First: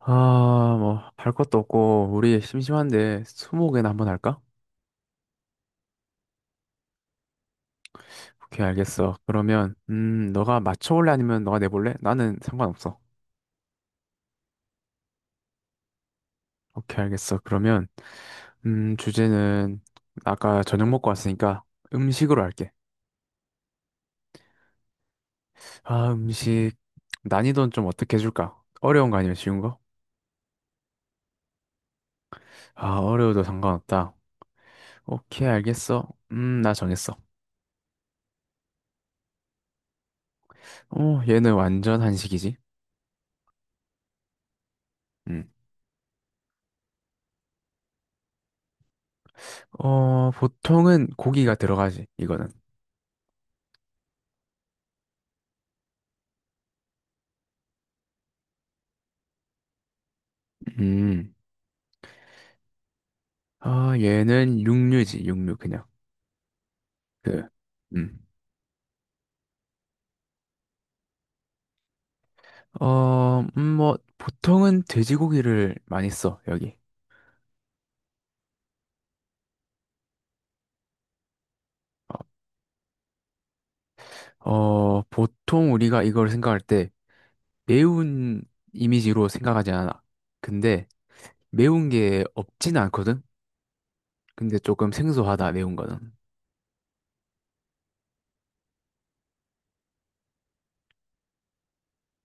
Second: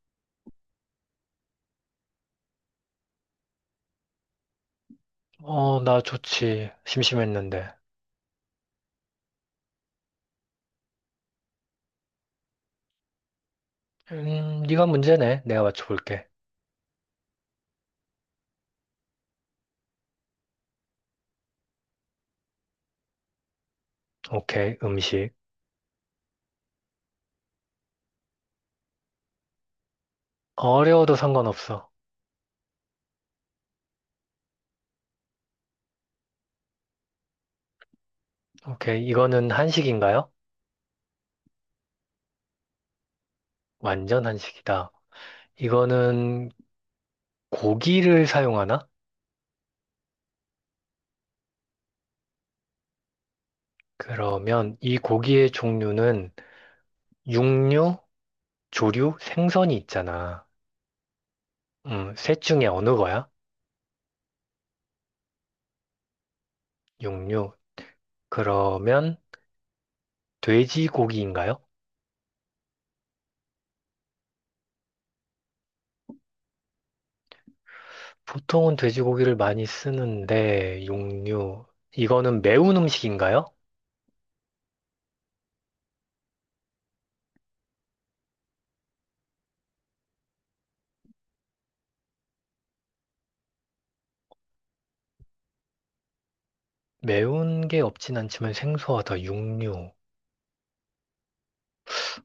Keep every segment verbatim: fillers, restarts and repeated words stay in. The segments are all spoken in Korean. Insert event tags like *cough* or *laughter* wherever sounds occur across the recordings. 아, 뭐, 할 것도 없고, 우리 심심한데, 스무고개나 한번 할까? 어, 나 좋지. 심심했는데. 오케이, 알겠어. 그러면, 음, 너가 맞춰볼래? 아니면 너가 내볼래? 나는 상관없어. 음, 네가 문제네. 내가 맞춰볼게. 오케이, 알겠어. 그러면, 음, 주제는, 아까 저녁 먹고 왔으니까, 음식으로 할게. 오케이, 음식. 아, 음식, 난이도는 좀 어떻게 해줄까? 어려운 거 아니면 쉬운 거? 어려워도 상관없어. 아, 어려워도 상관없다. 오케이, 알겠어. 음, 나 정했어. 오케이, 이거는 한식인가요? 어, 얘는 완전 한식이지? 완전 한식이다. 음. 이거는 고기를 사용하나? 어, 보통은 고기가 들어가지, 이거는. 그러면 이 고기의 종류는 육류, 조류, 생선이 있잖아. 음. 음, 셋 중에 어느 거야? 아, 얘는 육류지, 육류, 그냥. 그, 육류. 음. 그러면 돼지고기인가요? 어, 음, 뭐, 보통은 돼지고기를 많이 써, 여기. 보통은 돼지고기를 많이 쓰는데, 육류. 이거는 매운 음식인가요? 어, 어, 보통 우리가 이걸 생각할 때 매운 이미지로 생각하지 않아. 근데 매운 게 없지는 않거든? 근데 조금 생소하다, 매운 거는. 매운 게 없진 않지만 생소하다, 육류.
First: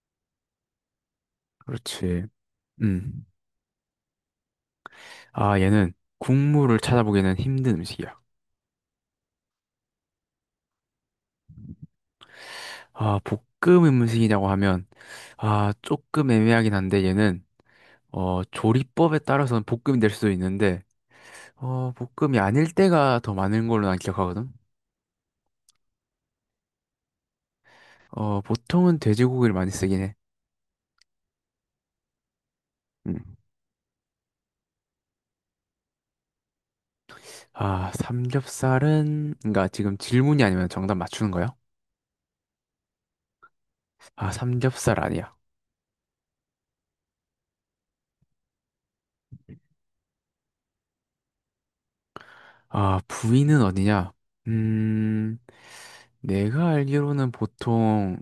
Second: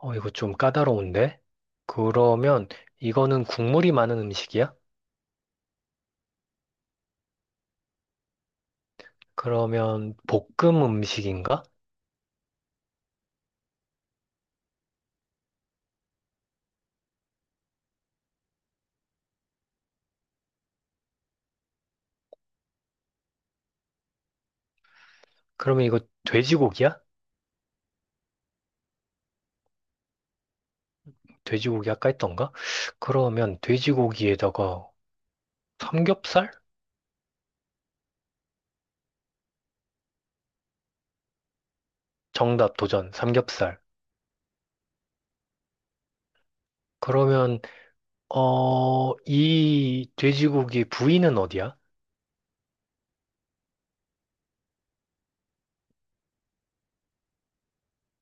어, 이거 좀 까다로운데? 그렇지. 그러면 음. 이거는 국물이 많은 음식이야? 아, 얘는 국물을 찾아보기는 힘든 음식이야. 그러면 볶음 음식인가? 아, 볶음 음식이라고 하면, 아, 조금 애매하긴 한데 얘는 어, 조리법에 따라서는 볶음이 될 수도 있는데, 어, 볶음이 아닐 때가 더 많은 걸로 난 기억하거든? 그러면 이거 돼지고기야? 어, 보통은 돼지고기를 많이 쓰긴 해. 돼지고기 아까 했던가? 음. 그러면 돼지고기에다가 삼겹살? 아, 삼겹살은, 그러니까 지금 질문이 아니면 정답 맞추는 거야? 정답 도전, 삼겹살. 아, 삼겹살 아니야. 그러면, 어, 이 돼지고기 부위는 어디야? 아, 부위는 어디냐? 음, 내가 알기로는 보통,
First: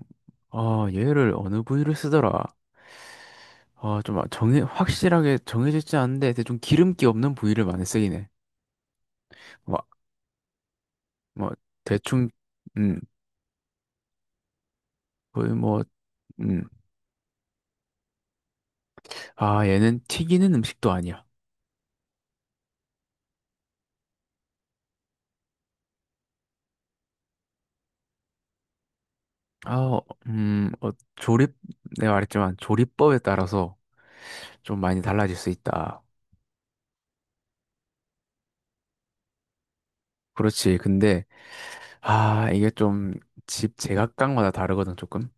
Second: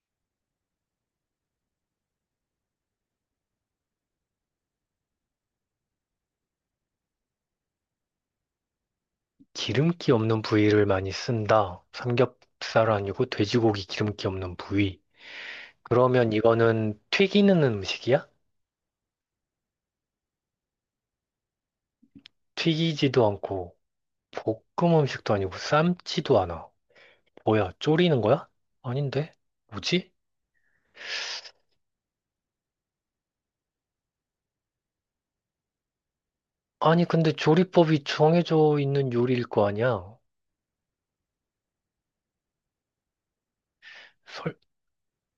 어, 얘를 어느 부위를 쓰더라? 어, 좀 정해, 확실하게 정해져 있지 않은데, 대충 기름기 없는 부위를 많이 쓰긴 해. 뭐, 기름기 없는 부위를 많이 뭐, 쓴다. 대충, 삼겹살 음, 아니고 돼지고기 기름기 없는 부위. 거의 뭐, 그러면 음, 이거는 튀기는 음식이야? 아, 얘는 튀기는 음식도 아니야. 튀기지도 않고 볶음 음식도 아니고 삶지도 않아. 뭐야, 졸이는 거야? 아닌데? 아, 어, 뭐지? 음, 어, 조립, 내가 말했지만 조리법에 따라서 좀 많이 달라질 수 있다. 아니, 근데 조리법이 정해져 있는 요리일 거 아니야? 그렇지. 근데, 아, 이게 좀 집 제각각마다 설, 다르거든, 조금.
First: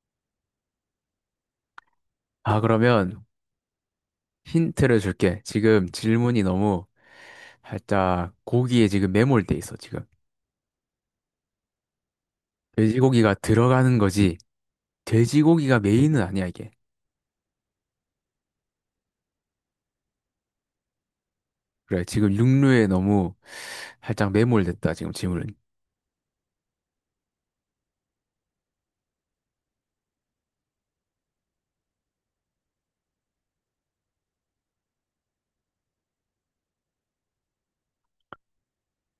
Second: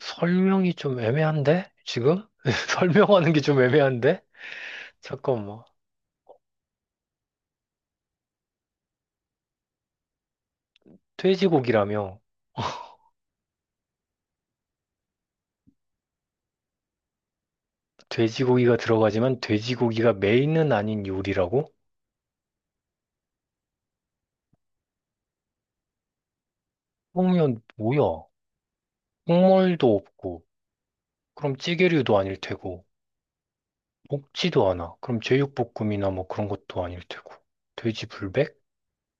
설명이 좀 애매한데 지금? 아, *laughs* 그러면 설명하는 게 좀 애매한데? 힌트를 줄게. 잠깐만. 지금 질문이 너무 살짝 고기에 지금 매몰돼 있어, 지금. 돼지고기라며. 돼지고기가 들어가는 거지. 돼지고기가 메인은 아니야, 이게. 돼지고기가 들어가지만 돼지고기가 메인은 아닌 요리라고? 그래, 지금 육류에 너무 살짝 매몰됐다, 지금 질문은. 그러면 뭐야? 국물도 없고, 그럼 찌개류도 아닐 테고, 볶지도 않아. 그럼 제육볶음이나 뭐 그런 것도 아닐 테고. 돼지 불백?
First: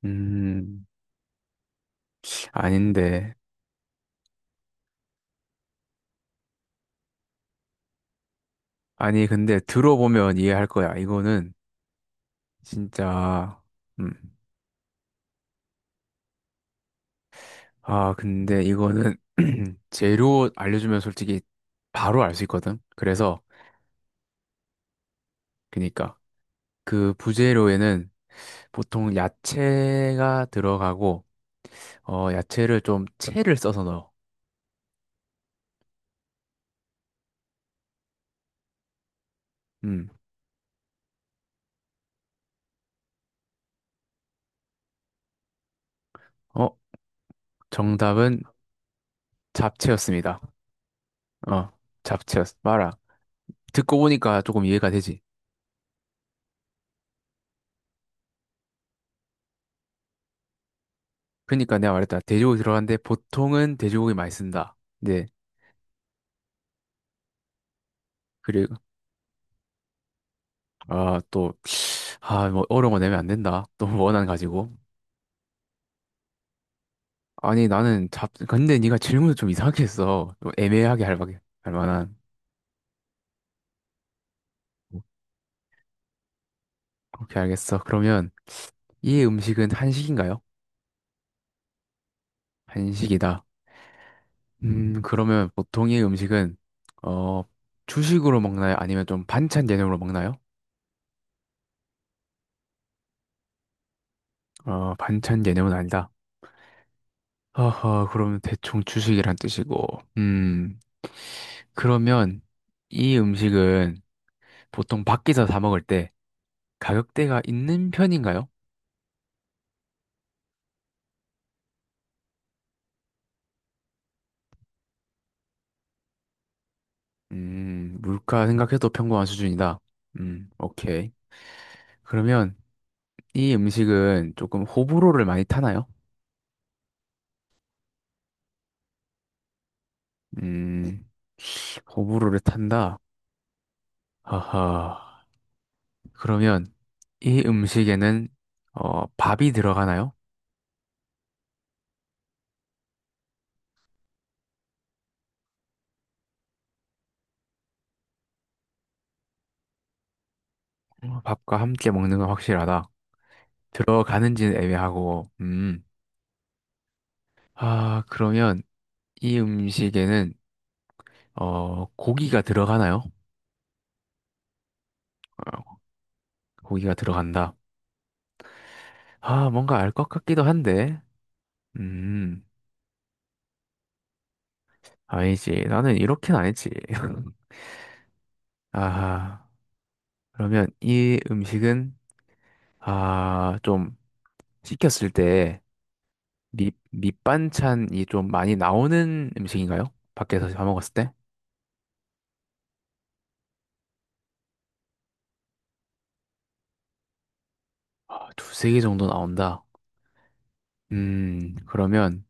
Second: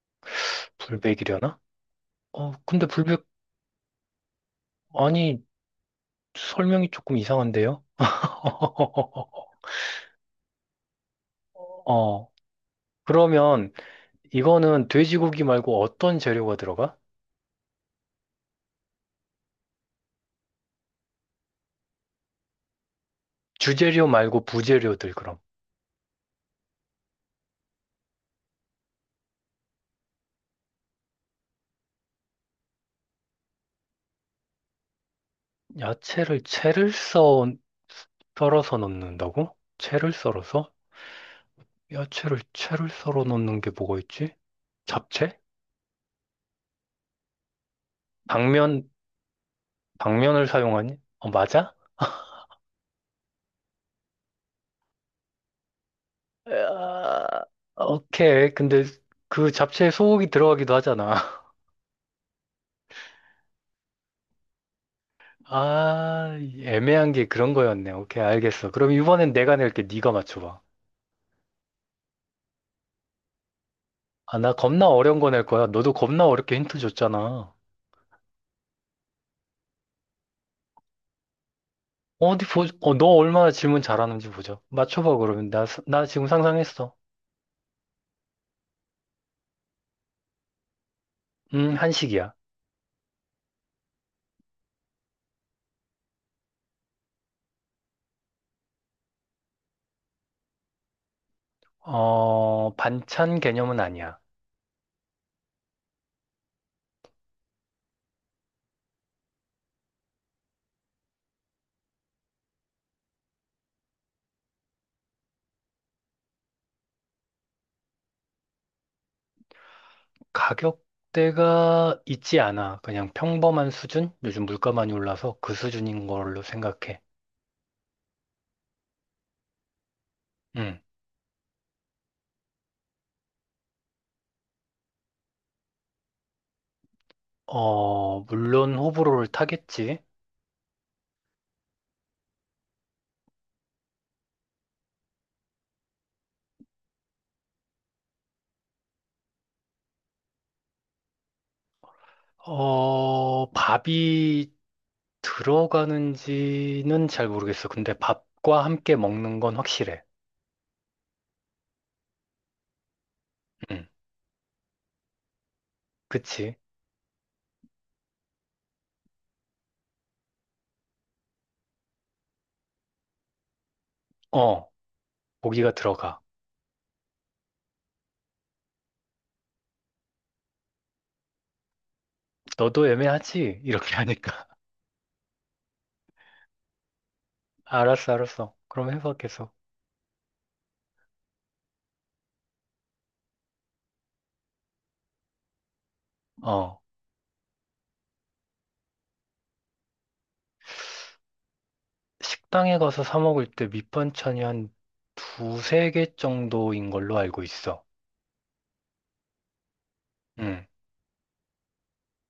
음. 불백이려나? 어, 근데 불백, 아닌데. 아니, 설명이 조금 이상한데요? 아니, *laughs* 근데 들어보면 이해할 거야. 이거는 어, 진짜, 그러면 음. 이거는 돼지고기 말고 어떤 재료가 들어가? 아, 근데 이거는 *clears throat* 재료 알려주면 솔직히 바로 알 수 있거든. 그래서, 주재료 말고 부재료들 그럼. 그니까, 그 부재료에는 보통 야채가 들어가고, 어, 야채를 좀 채를 써서 넣어. 야채를 채를 썰 썰어서 넣는다고? 음. 채를 썰어서? 야채를 채를 썰어 넣는 게 뭐가 있지? 잡채? 어, 정답은 당면, 잡채였습니다. 당면을 사용하니? 어 어, 맞아? 잡채였어. 봐라. 듣고 보니까 조금 이해가 되지. 으아, 오케이. 근데 그 잡채에 소고기 들어가기도 하잖아. *laughs* 그니까 내가 말했다. 돼지고기 들어갔는데 보통은 돼지고기 많이 쓴다. 네. 아, 애매한 게 그런 거였네. 오케이, 알겠어. 그리고 그럼 이번엔 내가 낼게. 네가 맞춰봐. 아 또 아 뭐 어려운 거 내면 안 된다. 또 *laughs* 원한 아, 나 가지고. 겁나 어려운 거 낼 거야. 너도 겁나 어렵게 힌트 줬잖아. 아니 나는 잡 근데 네가 질문을 좀 이상하게 했어. 좀 애매하게 할, 만- 할 만한. 어디 보, 어, 너 얼마나 질문 잘하는지 보자. 맞춰봐, 그러면. 나, 스- 나 지금 상상했어. 오케이 알겠어. 그러면 이 음식은 한식인가요? 음, 한식이야. 한식이다. 음 그러면 보통 이 음식은 어 주식으로 먹나요? 아니면 좀 반찬 개념으로 먹나요? 어, 반찬 개념은 아니야. 어 반찬 개념은 아니다. 허허 그러면 대충 주식이란 뜻이고. 음 그러면 이 음식은 보통 밖에서 사 먹을 때 가격대가 있는 편인가요? 가격대가 있지 않아. 그냥 평범한 수준? 요즘 물가 많이 올라서 그 수준인 걸로 생각해. 음, 물가 생각해도 평범한 수준이다. 음, 음. 오케이. 그러면 이 음식은 조금 호불호를 많이 타나요? 어, 물론 호불호를 타겠지. 음, 호불호를 탄다. 하하. 그러면 이 음식에는 어, 밥이 들어가나요? 어, 밥이 들어가는지는 잘 모르겠어. 근데 밥과 함께 먹는 건 확실해. 어, 밥과 함께 먹는 건 확실하다. 음, 들어가는지는 애매하고, 음. 그치? 아, 그러면 이 음식에는 어, 고기가 들어가나요? 어, 고기가 어, 들어가. 고기가 들어간다. 아, 뭔가 알 것 같기도 한데. 음, 너도 애매하지? 이렇게 하니까. 아니지. 나는 이렇게는 아니지. *laughs* *laughs* 알았어, 알았어. 그럼 해봐, 아, 계속. 그러면 이 음식은, 아, 좀 시켰을 때 밑, 어. 밑반찬이 좀 많이 나오는 음식인가요? 밖에서 사 먹었을 때? 식당에 가서 사 먹을 때 밑반찬이 한 두세 개 정도인 걸로 알고 있어. 아, 두세 개 정도 나온다. 응. 음, 그러면,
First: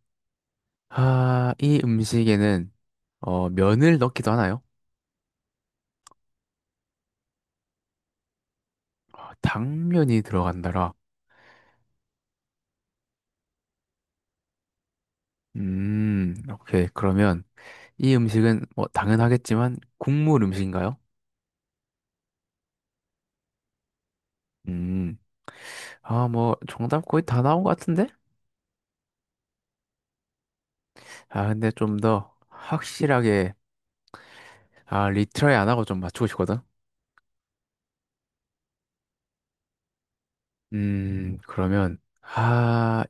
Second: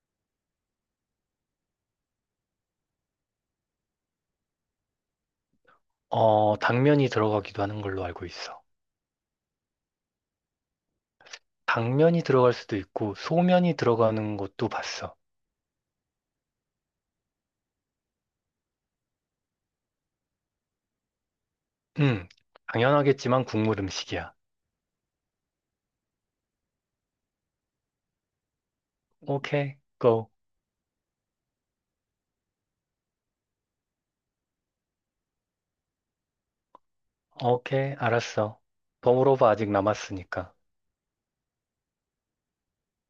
아, 이 음식에는, 어, 면을 넣기도 하나요? 어, 당면이 들어가기도 하는 걸로 알고 있어. 아, 당면이 들어간다라. 당면이 들어갈 수도 있고, 소면이 들어가는 것도 봤어. 음, 오케이. 그러면, 이 음식은 뭐 당연하겠지만 국물 음식인가요? 응. 당연하겠지만 국물 음식이야. 음, 아, 뭐 정답 거의 다 나온 것 같은데? 오케이, 고. 아, 근데 좀 더 확실하게 아, 리트라이 안 하고 좀 맞추고 싶거든. 오케이, 알았어. 더 물어봐, 아직 남았으니까. 음, 그러면 아,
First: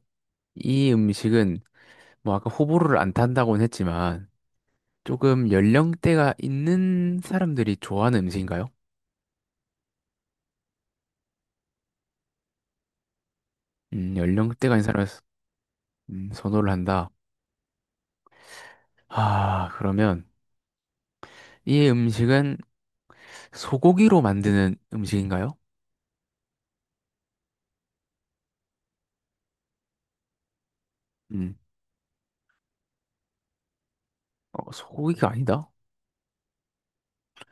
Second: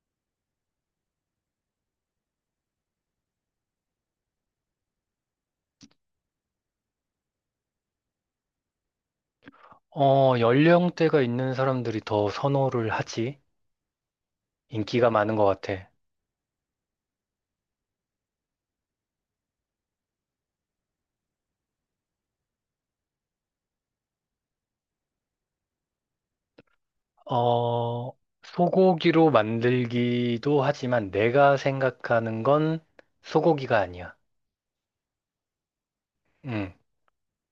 이 음식은 뭐 아까 호불호를 안 탄다고는 했지만 조금 연령대가 있는 사람들이 좋아하는 음식인가요? 어, 연령대가 있는 사람들이 더 선호를 하지. 음, 연령대가 있는 사람이 인기가 많은 것 같아. 음, 선호를 한다. 아, 그러면 이 음식은 소고기로 만드는 음식인가요? 어, 소고기로 만들기도 하지만 내가 생각하는 건 소고기가 아니야. 어, 소고기가 아니다? 응.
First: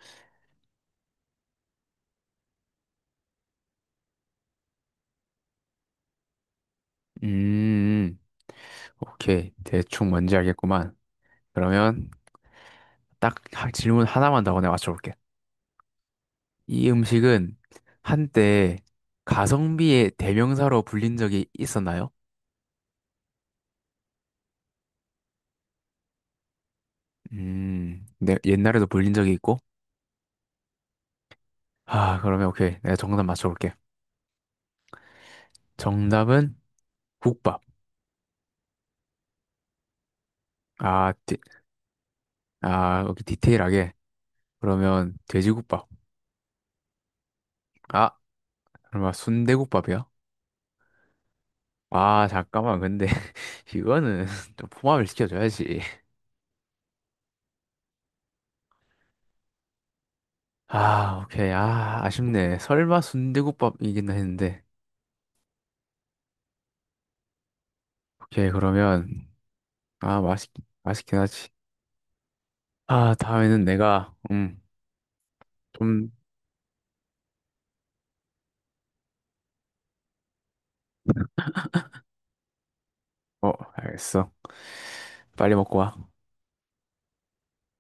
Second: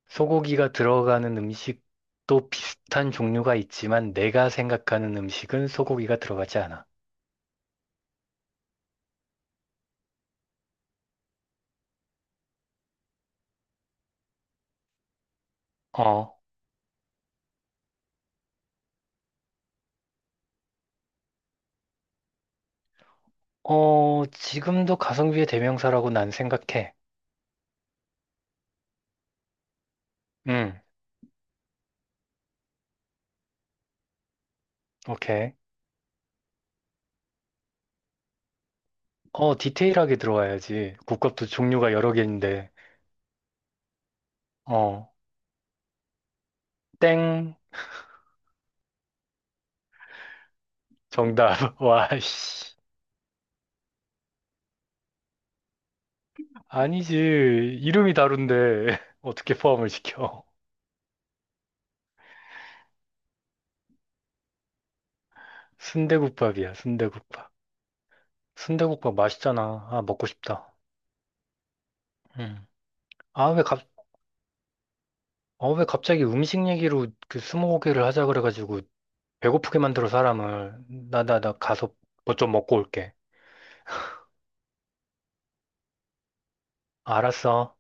소고기가 들어가는 음식도 비슷한 종류가 있지만 내가 생각하는 음식은 소고기가 들어가지 않아. 음, 오케이. 대충 뭔지 알겠구만. 그러면 딱 하- 질문 하나만 더 내가 맞춰볼게. 어, 이 음식은 한때 가성비의 대명사로 불린 적이 있었나요? 어, 지금도 가성비의 대명사라고 난 생각해. 음, 네, 옛날에도 불린 적이 있고. 응, 아, 그러면 오케이. 내가 정답 맞춰볼게. 오케이. 정답은 국밥. 어, 디테일하게 들어와야지. 아, 디, 국밥도 종류가 여러 개인데. 아, 여기 디테일하게. 어, 그러면 돼지국밥. 땡, 아, 그러면 순대국밥이야. 정답. *laughs* 와, 아, 씨. 잠깐만. 근데 *laughs* 이거는 *laughs* 좀 포함을 시켜줘야지. 아니지. 이름이 다른데 *laughs* 어떻게 포함을 시켜? 아, 오케이. 아, 아쉽네. 설마 순대국밥이긴 했는데. 순대국밥이야, 순대국밥. 오케이, 그러면 순대국밥 맛있잖아. 아, 아, 먹고 맛있 싶다. 맛있긴 하지. 음. 아, 아, 왜 다음에는 갑, 내가 음, 어, 왜 좀 갑자기 음식 얘기로 그 스무고개를 하자 그래가지고 배고프게 만들어 사람을. 나, 나, 나 가서 뭐 좀 먹고 올게. 어, 알겠어. 빨리 먹고 와. 알았어.